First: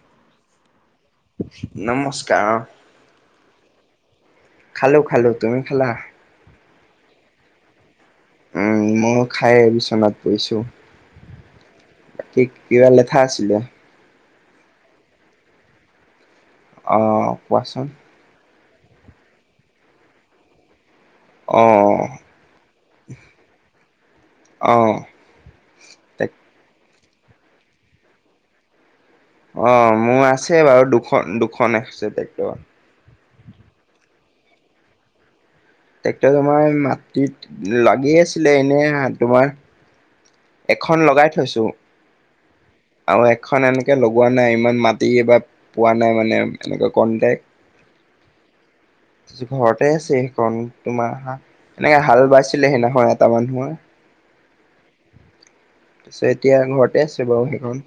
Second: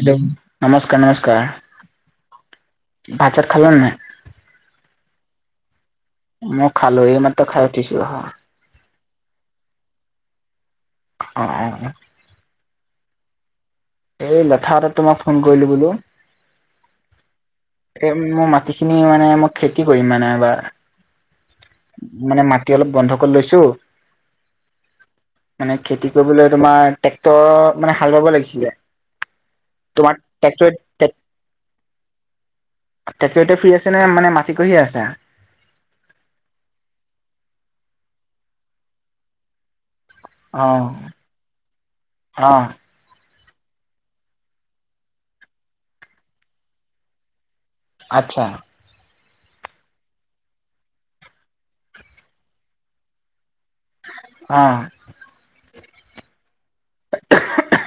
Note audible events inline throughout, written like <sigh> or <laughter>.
Hello নমস্কাৰ নমস্কাৰ নমস্কাৰ ভাতাত খালে নাই খালো খালো তুমি খালা মোৰ খালো এই মাত খাই উঠিছোহ উম মইো খাই বিচনাত পৰিছো অঁ অঁ অঁ কিবা লেখা আছিলে এই লথাাটত তো মম ফোন কৰিলো বোলো অ', কোৱাচোন মোৰ মাটি খিনি মানে মই খেতি কৰিম মানে এবাৰ অ মানে মাটি অলপ গন্ধ কৰি লৈছো অ মানে খেতি টেক কৰিবলৈ তোমাৰ ট্ৰেক্টৰ মানে হাল বাব লাগিছিলে অ', তোমাৰ মোৰ আছে ট্ৰেক্টৰ বাৰু দুখন দুখন আছে টেক্টৰ তেখেতে ফ্ৰী আছে নে মানে মাটি কঢ়িয়ে আছে টেক্টৰ তোমাৰ মাটিত লাগি আছিলে এনে তোমাৰ অ এখন লগাই থৈছো অ', আৰু এখন এনেকে লগোৱা নাই ইমান মাটিব পোৱা নাই মানে এনেকুৱা কনটেক আচ্ছা, ঘৰতে আছে সেইখন তোমাৰ হা এনেকে হাল বাইছিলেহে নহয় এটা মানুহৰ অহ, তাৰপিছত এতিয়া ঘৰতে আছে বাৰু সেইখন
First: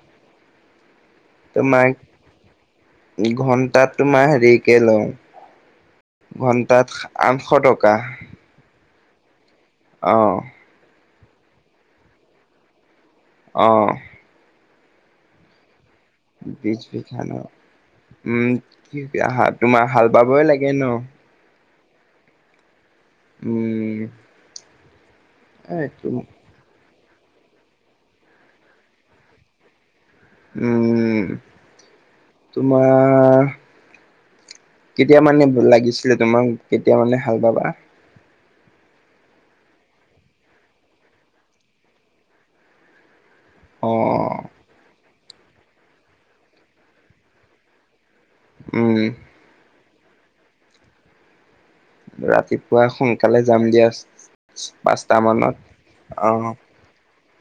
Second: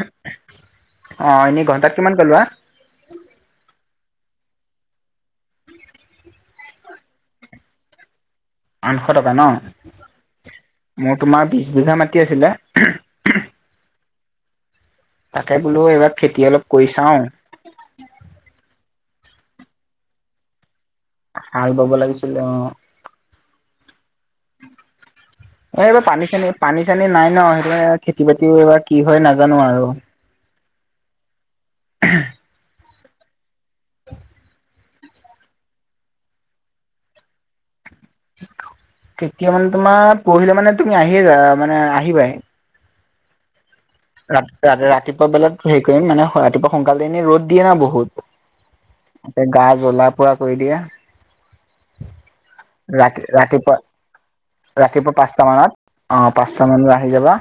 অ এনেই ত ঘন্টাত মাক কিমান কে লোৱা ঘন্টাত তোমাৰ হেৰিকে লওঁ ঘন্টাত আঠশ টকা আঠশ টকা ন অ', মোৰ, তোমাৰ বিছ বিঘা মাটি আছিলে অ', তাকে বোলোও এইবাৰ খেতি অলপ বিছ কৰি চাওঁ বিঘা ন উম কি তোমাৰ হাল বাবই লাগে ন হাল বাব লাগিছিলে অ', উম, উম, এই এইবাৰ পানী চানী পানী চানী নাই ন সেইব খেতি বাতি এইবাৰ কি হয় নাজানো আৰু উম, তু কেতিয়া মানে লাগিছিলে তোমাক কেতিয়া মানে হাল বাবা কেতিয়া মানে তোমাৰ পৰহিলে মানে তুমি আহিয়ে যা মানে আহিবাহ অ ৰা ৰাতিপুৱা বেলাত হেৰি কৰিম মানে ৰাতিপুৱা সোনকালে এনে ৰ'দ দিয়ে না বহুত উম, এ গা জ্বলা পুৰা কৰি দিয়ে ৰাতিপুৱা ৰাতি সোনকালে যাম ৰাতিপুৱা দিয়া ৰাতিপুৱা পাঁচটা মানত অ পাঁচটা মান আহি যাবা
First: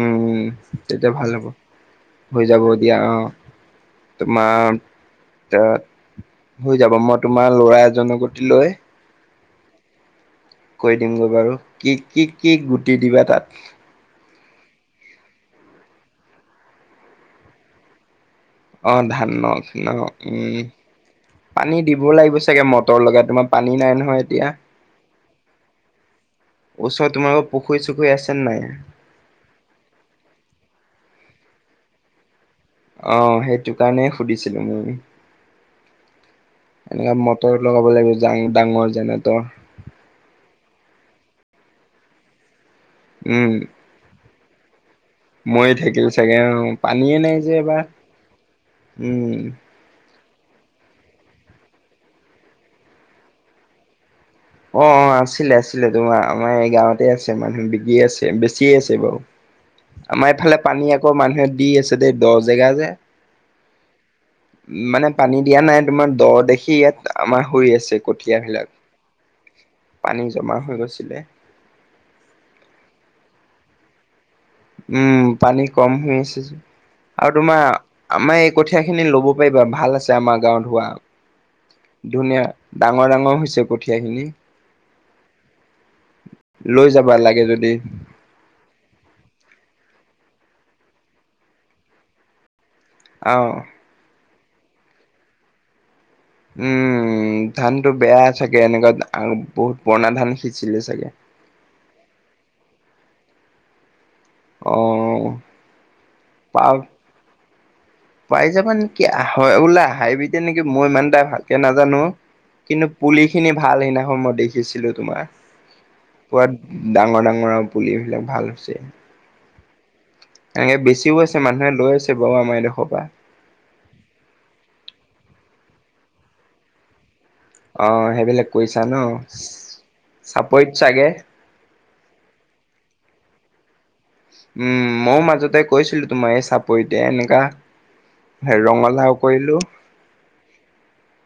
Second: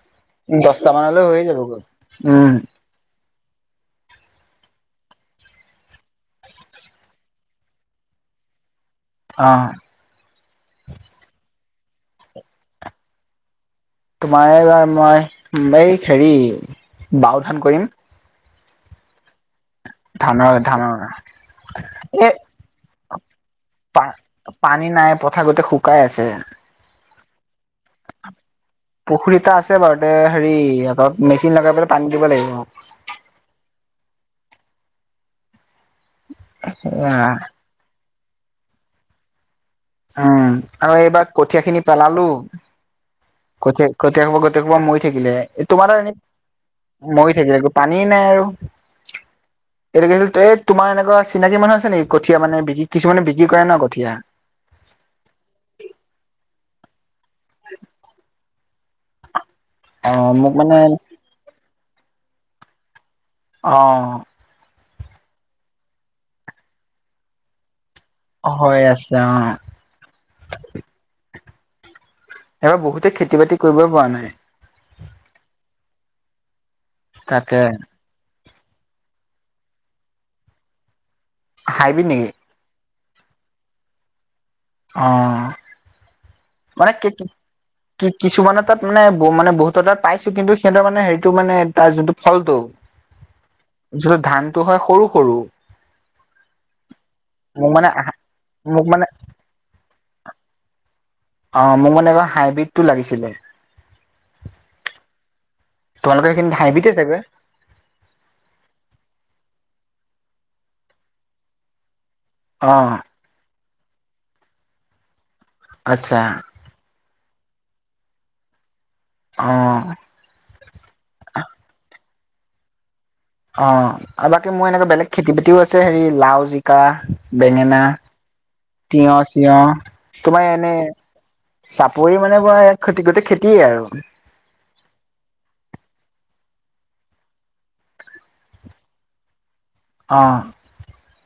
উম দশটা তেতিয়া ভাল মানলৈ হ'ব হৈয়ে যাব গ'ল উম <unintelligible> হৈ যাব মই তোমাৰ ল'ৰা এজননৰ গতি লৈ অ', কৈ দিমগৈ বাৰু কি কি কি গুটি দিবা তাত তোমাৰ এইবাৰ মই এই হেৰি বাও ধান কৰিম অ', ধান নক অ, ধানৰ উম ধানৰ পানী দিবও এ লাগিব চাগে মটৰ লগাই তোমাৰ পানী নাই পা নহয় এতিয়া পানী নাই, পথাৰ গোতে শুকাই আছে ওচৰত তোমাৰোকৰ পুখুৰী চুখুৰী আছে নাই পুখুৰী এটা আছে বাৰু তে হেৰি মেচিন লগাই পেলাই পানী দিব লাগিব অ', সেইটো কাৰণেই সুধিছিলো মই এনেকুৱা এয়া মটৰত লগাব লাগিবাং ডাঙৰ যেনে তই উম আৰু এইবাৰ কঠিয় খিনি পেলালো উম ক কথ আ ম কোবা মৰি থাকিলে মৰি তোমাৰ আৰু থাকিল এনে চাগে অ পানীয়ে নাই মৰি যে থাকিলে এক এবাৰ পানী নাই আৰু উম এইটো কছিল ত এই তোমাৰ এনেকুৱা চিনাকি মানুহ আছেেকি কঠীয়া মানে বিক কিছুমানে বিক্ৰী কৰে ন কঠীয়া অ অ আছিলে আছিলে তোমাৰ আমাৰ এই গাঁৱতে আছে মানুহ বিকি আছেে চিয় আছে বাৰু অ আমাৰ মোক এইফালে মানে পানী আকৌ মানুহে দি আছে দেই দহ জেগা যে অ মানে পানী দিয়া নাই তোমাৰ দ দেখি ইয়াত আমাৰ হৈ আছে কঠিয় অ বিিলাক হৈ আছে অ পানী জমা হৈ গৈছিলে এবাৰ বহুতে খেতি বাতি কৰিবই পৰা নাই উম পানী কম হৈ আছে যে আৰু তাকে তোমাৰ আমাৰ এই কঠীয়া খিনি ল'ব পাৰিবা ভাল আছে আমাৰ গাঁৱত হোৱা হাইব্ৰীড নেকি? ধুনীয়া ডাঙৰ ডাঙৰ হৈছে কঠীয়া খিনি অ লৈ মানে কি যাবা কি লাগে যদি কি কিছুমানৰ তাত মানে মানে বহুত তাত পাইছো কিন্তু সিহঁতৰ মানে হেৰিটো মানে তাৰ যোনটো ফলটো অ যিটো ধানতটো হয় সৰু সৰু উম মোক মানে ধানতো বেয়া চাগে মোক মানে এনেকুৱা বহুত পুৰণা ধান সিচিলে চাগে অ মোক মানে এখন হাইব্ৰীড টো লাগিছিলে অ তোমালোকেেইখিনি পাৰ হাঁহিতে চাগৈ পাই যাবা নেকি ওলাই আহিবিতিয়া নেকি মই ইমান তাই ভালকে নাজানো অ কিন্তু পুলি খিনি ভাল সিদিনাখন মই দেখিছিলো তোমাৰ আচ্ছা প ডাঙৰ ডাঙৰ আৰু পুলি এইবিলাক ভাল হৈছে আহ এনেকে বেছিও আছে মানুহে লৈ আছে বাৰু আমাৰ এইডোখৰ পৰা অ আৰু বাকী মোৰ এনেকুৱা বেলেগ খেতি বাতিও আছে হেৰি লাও জিকা বেঙেনা অ সেইবিলাক কৰিছা ন তিয়হ চতিয়হ তোমাৰ চাপৰিত এনে চাগে চাপৰি মানে বৰা ই খতি গোটেই খেতিয়ে আৰু উম ময়ও মাজতে কৈছিলো তোমাৰ এই চাপৰিতে এনেককাা ৰঙালাও কৰিলো অঁ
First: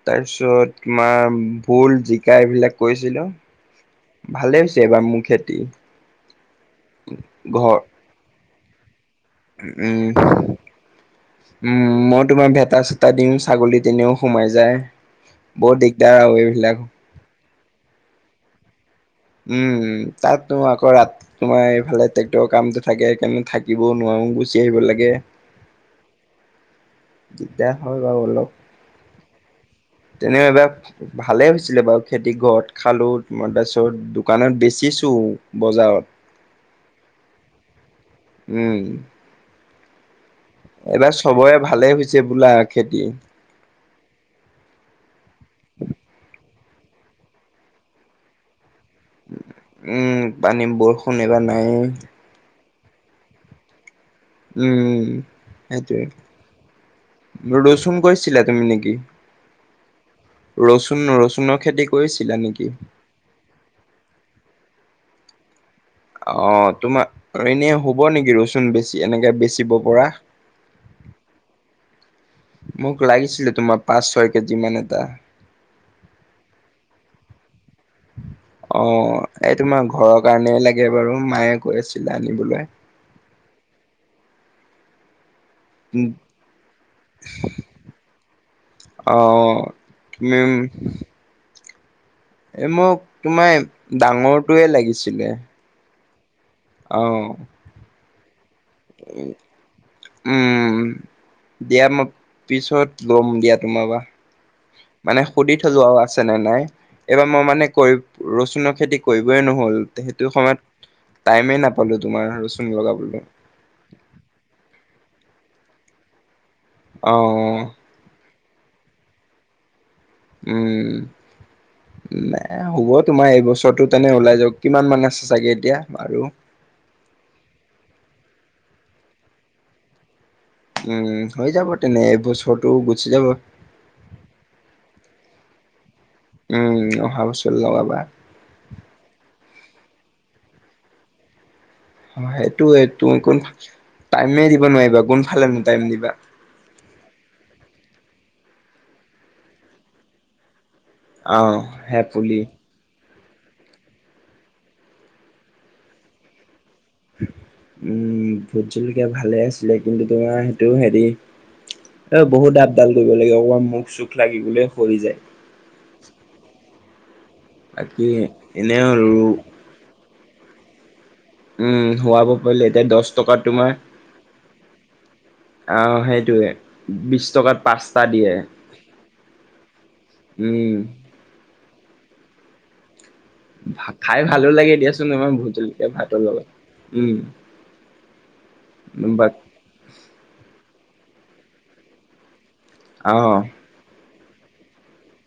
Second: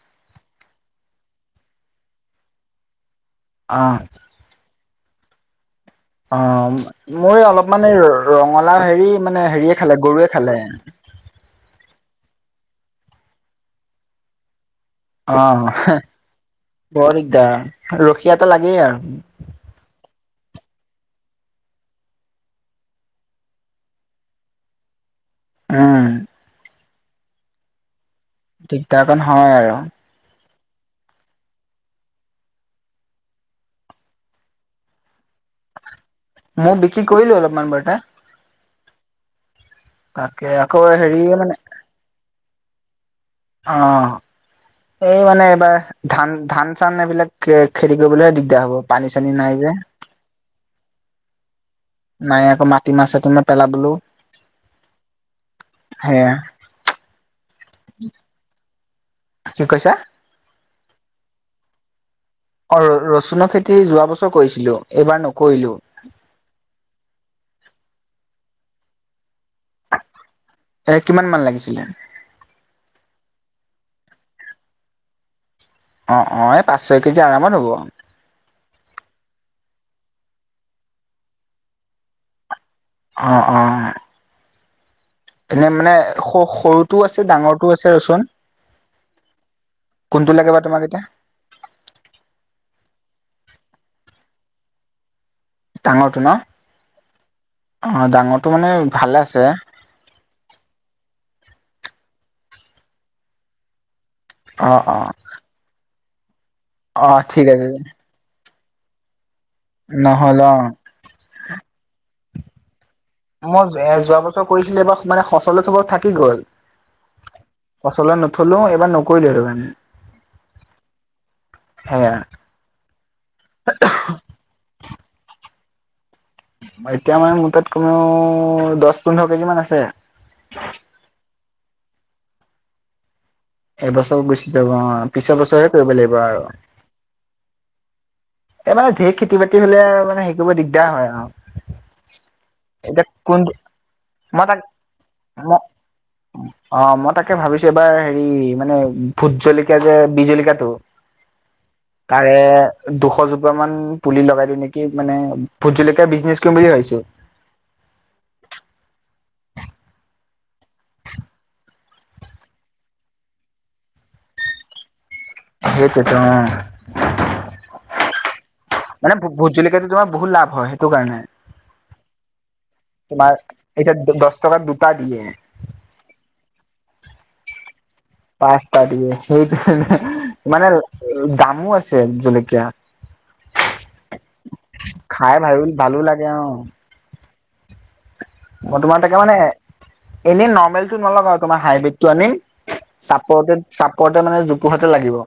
তাৰপিছত তোমাৰ ভুল জিকা এইবিলাক কৰিছিলো অহ ভালে হৈছে এইবাৰ মোৰ খেতি অ মই অলপ ঘৰ মানে ৰঙালা হেৰি মানে হেৰিয়ে খালে গৰুয়ে উম খালে উম মই তোমাৰ ভেটা চেটা দিওঁ ছাগলী তেনেও সোমাই যায় বহুত অ দিগদাৰ আৰু এইবিলাক বৰ দিগদাৰ ৰখি এটা লাগেই আৰু উম তাতনো আ কৰাত তোমাৰ এইফালে ট্ৰেক্টৰৰ কামটো থাকে সেইকাৰণে থাকিবও নোৱাৰো গুচি আহিব লাগে উম দিগদাৰ হয় বাৰু অলপ ঠিক তাৰকন হয় আৰু তেনেকবাক ভালেই হৈছিলে বাৰু খেতি ঘৰত খালোঁ তোমাৰ তাৰপিছত দোকানত বেচিছোঁ বজাৰত মই বিকি কৰিলো অলপমান বৰ্তে উম তাকে আকৌ এইবাৰ হেৰিয়ে মানে চবৰে ভালে হৈছে বোলা খেতি অ এই মানে এইবাৰ ধান ধান চান এইবিলাক খেতি কৰিবলৈহে দিগদাৰ হ'ব পানী চানী নাই যে উম পানী বৰষুণ এইবাৰ নাই এ নাই আকৌ মাটি মাহ চাতিমাহ পেলাবলেও উম সেয়া সেইটোৱে ৰচুন কৈৰিছিলা তুমি নেকি কি কৈছা ৰচুন ৰচুনৰ খেতি কৰিছিলা নেকি অ ৰচুনৰ খেতি যোৱা বছৰ কৰিছিলো এইবাৰ নকৰিলো অ তোমাৰ এনেই হ'ব নেকি ৰচুন বেছি এনেকে বেচিব পৰা? এ কিমান মান লাগিছিলে মোক লাগিছিলে তোমাৰ পাঁচ ছয় কেজি মান এটা অ অ এই পাঁচ ছয় কেজি আৰামত হ'ব অ এই তোমাৰ ঘৰৰ কাৰণেই লাগে বাৰু মায়ে কৈ আছিলে আনিবলৈ অঁ অঁ এনে মানে স সৰুটোও আছে ডাঙৰটোও আছে ৰচুন অ কোনটো লাগে মেম বা তোমাক এতিয়া এই মোক তোমাৰ ডাঙৰটোৱে লাগিছিলে ডাঙৰটো ন অ অ ডাঙৰটো মানে ভালে আছে উম দিয়া মই পিছত ল'ম দিয়া তোমাৰ পৰা অ অ মানে সুধি থলো আও আছেনে নাই অ এইবাৰ মই ঠিক মানে আছে কৰি ৰচুনৰ খেতি কৰিবই নহ'ল সেইটো নহ'ল অ সময়ত টাইমেই নাপালোঁ তোমাৰ ৰচুন লগাবলৈ মই এ যোৱা বছৰ কৰিছিলো এবাৰ মানে সচলৈ থব থাকি গ'ল অ সচলৈ নথলো এবাৰ নকৰিলো আৰু মানে সেয়া উম এ হ'ব তোমাৰ এইবছৰটো তেনে ওলাই যাওক কিমান মান আছে চাগে এতিয়া আৰু এতিয়া মানে মোৰ তাত কমেও দহ পোন্ধৰ কেজি মান আছে উম হৈ যাব তেনে এইবছৰটো গুচি যাব এবছৰ গুছি যাব ঘৰত পিছৰ বছৰ হে কৰিব লাগিব আৰু উম অহা বছৰ লগাবা এইবাৰে ঢেৰ খেতি বাতি হলে মানে হে কৰিব দিগদাৰ হয় আৰু অ সেইটোয়ে ত তুমি কোন মই টাইমে তাক দিব নোৱাৰিবা ম কোনফালেনো টাইম দিবা অ মই তাকে ভাবিছো এইবাৰ হেৰি মানে ভোত জলকীয়া যে বিহ জলকী য়াটো অ হে তাৰে পুলি দুখ দুশ‌ জোপা মান পুলি লগাই দিওঁ নেকি মানে ভোট জলকীয়া বিজনেছ কৰিম বুলি ভাবছো উম ভোত জলকীয়া ভালে আছিলে কিন্তু তোমাৰ সেইটো হেৰি এ বহুত আাপ ডাল কৰিব লাগে অকমান মুখ চুখ লাগি গলে সৰি যায় সেইটোতো‌ অ‌ বাকী মানে এনেও ভোত জলকীয়াটো তোমাৰ বহুত লাভ হয় সেইটো কাৰণে উম হোৱাব পাৰিলে এতিয়া দহ টকা তোমাৰ এতিয়া দহ টকাত দুটা দিয়ে আহ সেইটোয়ে বিশ টকাত পাঁচ পাচটা দিয়ে সেইটো মানে উম দামো আছে জলকীয়া খাই ভালো লাগে দিয়াচোন আমাৰ খাই ভাল ভূতলকীয়া ভালো লাগে ভাতৰ অ লগত উম ফটোমাত বা দেখাবানে‌ এনে নৰ্মেলটো নলগাও আৰু তোমাৰ হাইব্ৰীডটো আনিম অ চাপৰতে চাপৰতে মানে জোপোহাতে লাগিব।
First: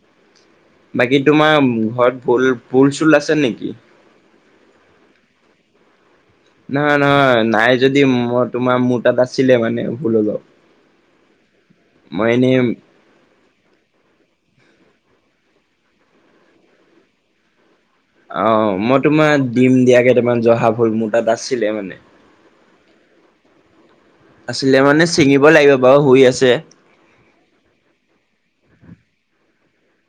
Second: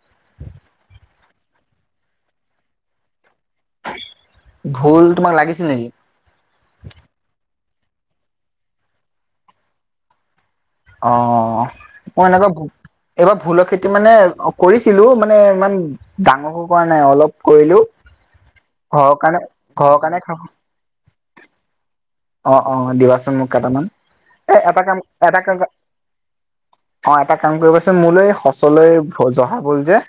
বাকী তোমাৰ ঘৰত পুল পুল, পুল চুল আছে নেকি? ভুল তোমাক লাগিছে নেকি? নহয় নহয় নাই যদি মই তোমাৰ মোৰ তাত আছিলে মানে ভুল অলপ। অ' মই এনেকুৱা এইবাৰ ভোলৰ খেতি মানে কৰিছিলোঁ, মানে ইমান ডাঙৰকে কৰা নাই অলপ কৰিলোঁ। অ' মই তোমাক দিম দিয়া, কাৰণে খাব কেইটামান জহা ভুল মোৰ তাত আছিলে মানে। অ', অ' দিবাচোন মোক কেইটামান। এ আছিলে এটা কাম মানে এটা ছিঙিব কাম লাগিব বাৰু হৈ আছে। অ' এটা কাম কৰিবচোন মোলৈ সঁচলৈ জহা ভূল যে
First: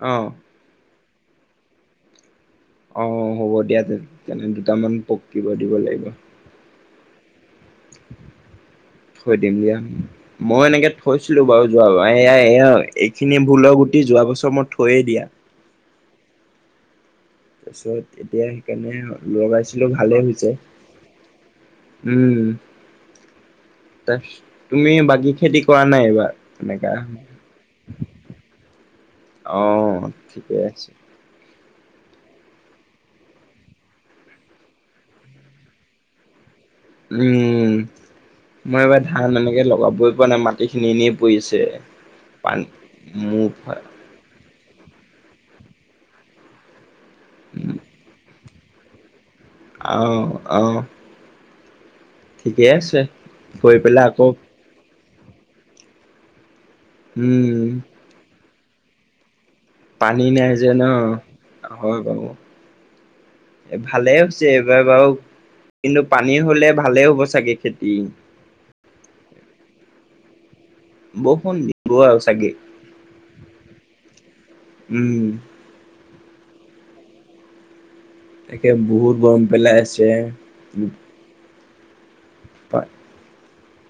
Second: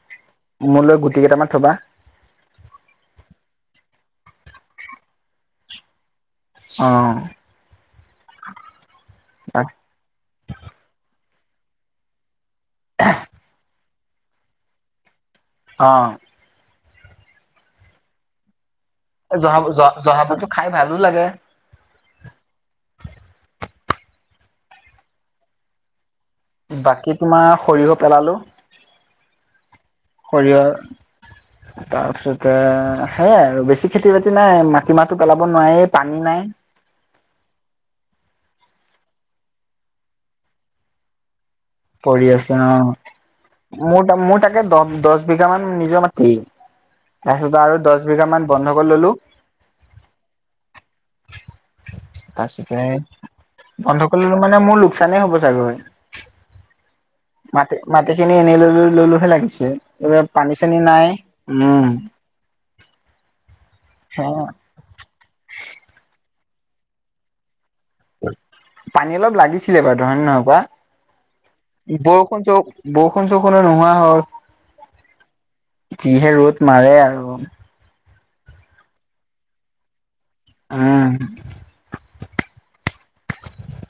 অ'। মোলৈ গুটি কেইটামান থ'বা। অ' হ'ব দিয়া, তেনে দুটামান পকিব দিব লাগিব। অ'। থৈ দিম দিয়া। মই এনেকে থৈছিলো বাৰু। যোৱা এ, এইখিনি ভুলৰ গুটি যোৱা বছৰ মই থৈয়ে দিয়া। অ'। তাৰপিছত এতিয়া সেইকাৰণে এ, জহা জ লগাইছিলো ভালে জহাভাটো হৈছে খাই ভালো লাগে। উম। তাৰ তুমি বাকী খেতি কৰা নাই এইবাৰ? এনেকা, বাকী তোমাৰ সৰিয়হ পেলালো অ' সৰিয়হ ঠিকেই আছে। <inaudible> তাৰপিছতে সেয়াই আৰু বেছি খেতি বাতি নাই, মাটিমাহটো পেলাব নোৱাৰেই পানী নাইৱ। উম, মই এইবাৰ ধান এনেকে লগাবই পৰা নাই, মাটিখিনি এনেই পৰি আছে। পৰি আছে পানী অ'। মোৰ মোৰ তাকে দহ দছ বিঘামান নিজৰ মাটি তাৰপিছত আৰু দহ বিঘামান বন্ধকত ললোঁ। আৰু আৰু তাৰপিছতে, কৰি পেলাই বন্ধকত আকৌ ললোঁ মানে মোৰ লোকচানেই হ'ব চাগৈ। উম মাটি মাটিখিনি এনেই লৈ লৈলোহে লাগিছে। এইবাৰ নাই পানী যে চানী ন নাই, উম। ভালেই হৈছে এইবাৰ বাৰু, কিন্তু পানী হ'লে ভালে হ'ব চাগে খেতি। পানী অলপ লাগিছিলে বাৰুতে হয় নহয় কোৱা? বৰষুণ দিব আৰু বৰষুণ চাগে চ বৰষুণ চৰষুণে নোহোৱা হ'ল। উম। যিহে ৰ'দ মাৰে আৰু। তাকে বহুত গৰম পেলাই আছে। উম। উপায়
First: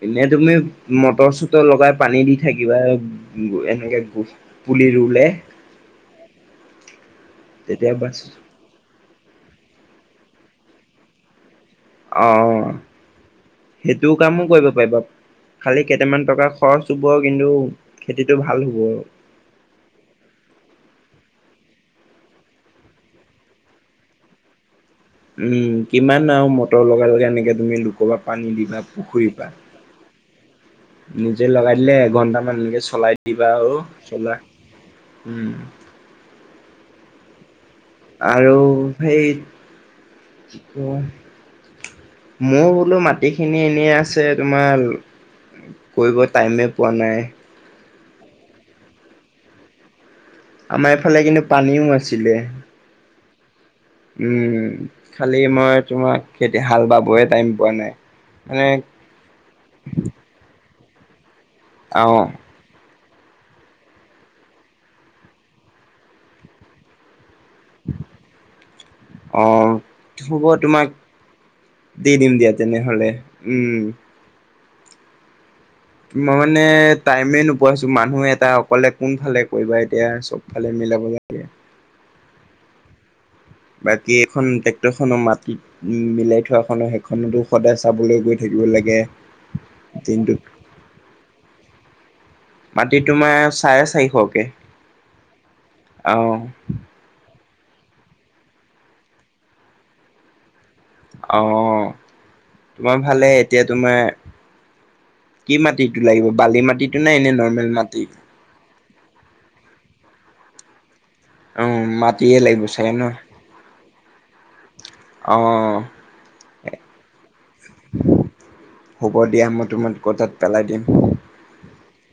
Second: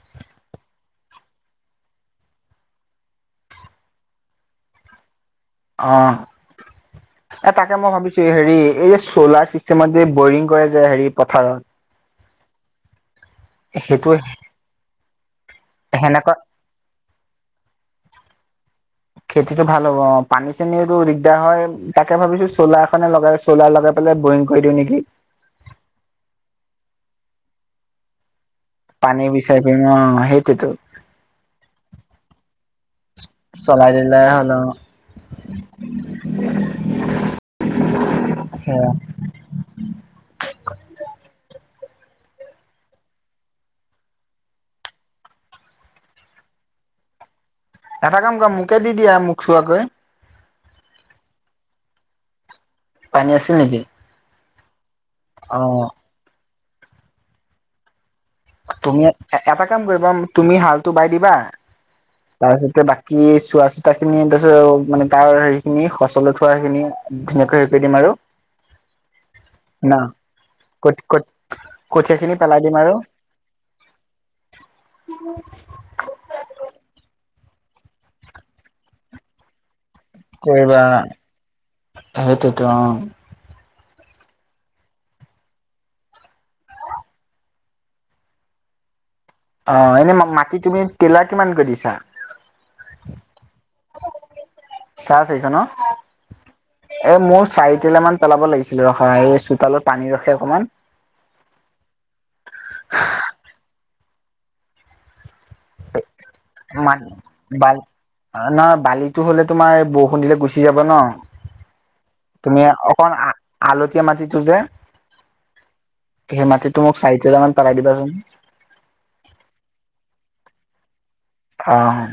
এনে তুমি মটৰ চটৰ লগাই পানী দি থাকিবা এনেকে গো পুলি ৰুলে। অ'। এ, তাকে মই তেতিয়া বাচ ভাবিছোঁ হেৰি এই যে চ'লাৰ চিষ্টেম চিষ্টেমত যে বৰিং কৰে যে হেৰি পথাৰত। অ' সেইটো কামো কৰিব পাৰিবা, খালি কেইটামান সেনেকুৱা টকা খৰচ হ'ব কিন্তু খেতিতটো ভাল হ'ব আৰু। খেতিটো ভাল হ'ব অ'। পানী চানিটো দিগদাৰ হয় তাকে ভাবিছোঁ চ'লাৰ এখনে লগাই চ'লাৰ লগাই পেলাই বৰিং কৰি দিওঁ নেকি। উম, কিমান আৰু মটৰ লগাই লগাই এনেকে তুমি লোকৰপৰা পানী দিবা। পানী পুখুৰীৰ পৰা বিচাৰি ফুৰিম, অ' সেইটোৱেইতো। নিজে লগাই দিলে এঘন্টামান এনেকে চলাই দিবা আৰু চলাই দিলে চ'লাৰ। হ'ল অ উম। <inaudible> আৰু সেয়া সেই কি মোৰ বোলো মাটিখিনি এনেই আছে তোমাৰ কৰিব টাইমে পোৱা নাই। এটা কাম কৰা মোকে দি দিয়া মোক চোৱাকৈ আমাৰ এইফালে কিন্তু পানীও আাছিলে। পানী আছে নেকি? উম, খালি অ মই তোমাক হাল বাবয় টাইম পোৱা নাই! মানে তুমি এটা কাম কৰিবা তুমি হালটো বাই দিবা। অ'। তাৰপিছতে বাকী চোৱা চিতা খিনি তাৰপিছত মানে তাৰ হেৰি খিনি খোচলে উঠোৱা খিনি ধুনীয়াকে দি দিম আৰু। অ, ন হ'ব তোমাক কঠ কঠ দি কঠীয়া দিম খিনি দিয়া, পেলাই আৰু তেনেহলে। উম। <inaudible> মই মানে টাইমে নোপোৱা হৈছো মানুহ এটা অকলে কোন ফালে কৰিবা এতিয়া। চবফালে কৰিবা মিলাব লাগে সেইটোতো অ'। বাকী এখন ট্ৰেক্টৰ খনৰ মাটি মিলাই থোৱাখন'ৰ সেইখনতো সদায় চাবলৈ গৈ থাকিব লাগে। অ, এনে মাি দিনটোত মাটি তুমি টেইলা কিমান <unintelligible> মাটি তোমাৰ চাৰে চাৰিশকে। চাহ চাৰিশ ন? আহ এ মোৰ চাৰিটলা মান পেলাব লাগিছিলে ৰখা এই চোতালত পানী ৰখে অকমান। অ, তোমাৰ ভালে এতিয়া তোমাৰ কি মাটিটো লাগিব? বালি মাটিটো মান নে এনে নৰ্মেল বাল মাটি? নহয় বালি হলে তোমাৰ বৰষুণ দিলে গুচি যাব ন। অ মাটিয়ে লাগিব তুমি চাগে ন অকন আলতীয়া মাটিটো যে অ সেই মাটিটো মোক চাৰি তোলা মান পেলাই দিবা চোন। হ'ব দিয়া মই তোমাক ক' তাত পেলাই দিম। অ'।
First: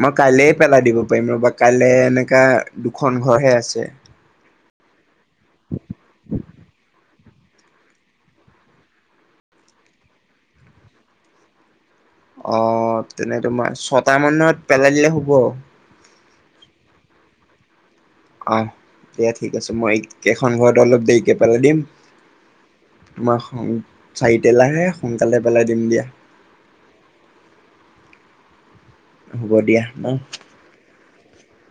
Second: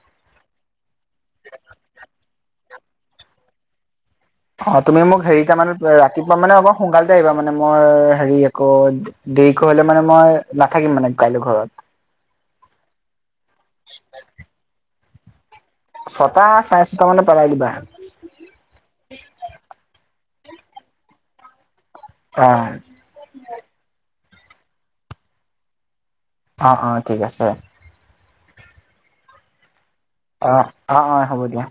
মই কাইলে পেলাই দিব পাৰিম ৰ'বা কাইলে এনেকা দুখন ঘৰ হে আছে। অ, তুমি মোক হেৰি তাৰ মানে ৰাতিপুৱা মানে অ, সোনকালতে আহিবা মানে মোৰ হেৰি আকৌ দেৰিকে হলে মানে মই নাথাকিম মানে কাইলৈ ঘৰত অ, তেনে তোমাৰ ছটা মানত পেলাই দিলে হ'ব। ছটা, চাৰে ছটা মানে পেলাই দিবা। আহ দিয়া ঠিক আছে মই কেইখন ঘৰত অলপ দেৰিকে পেলাই দিম। অ'। তোমাৰ চাৰিটলাহে সোনকালে পেলাই দিম দিয়া। অ', অ', ঠিক আছে। হ'ব দিয়া ন। অ', অ', অ', হ'ব দিয়া।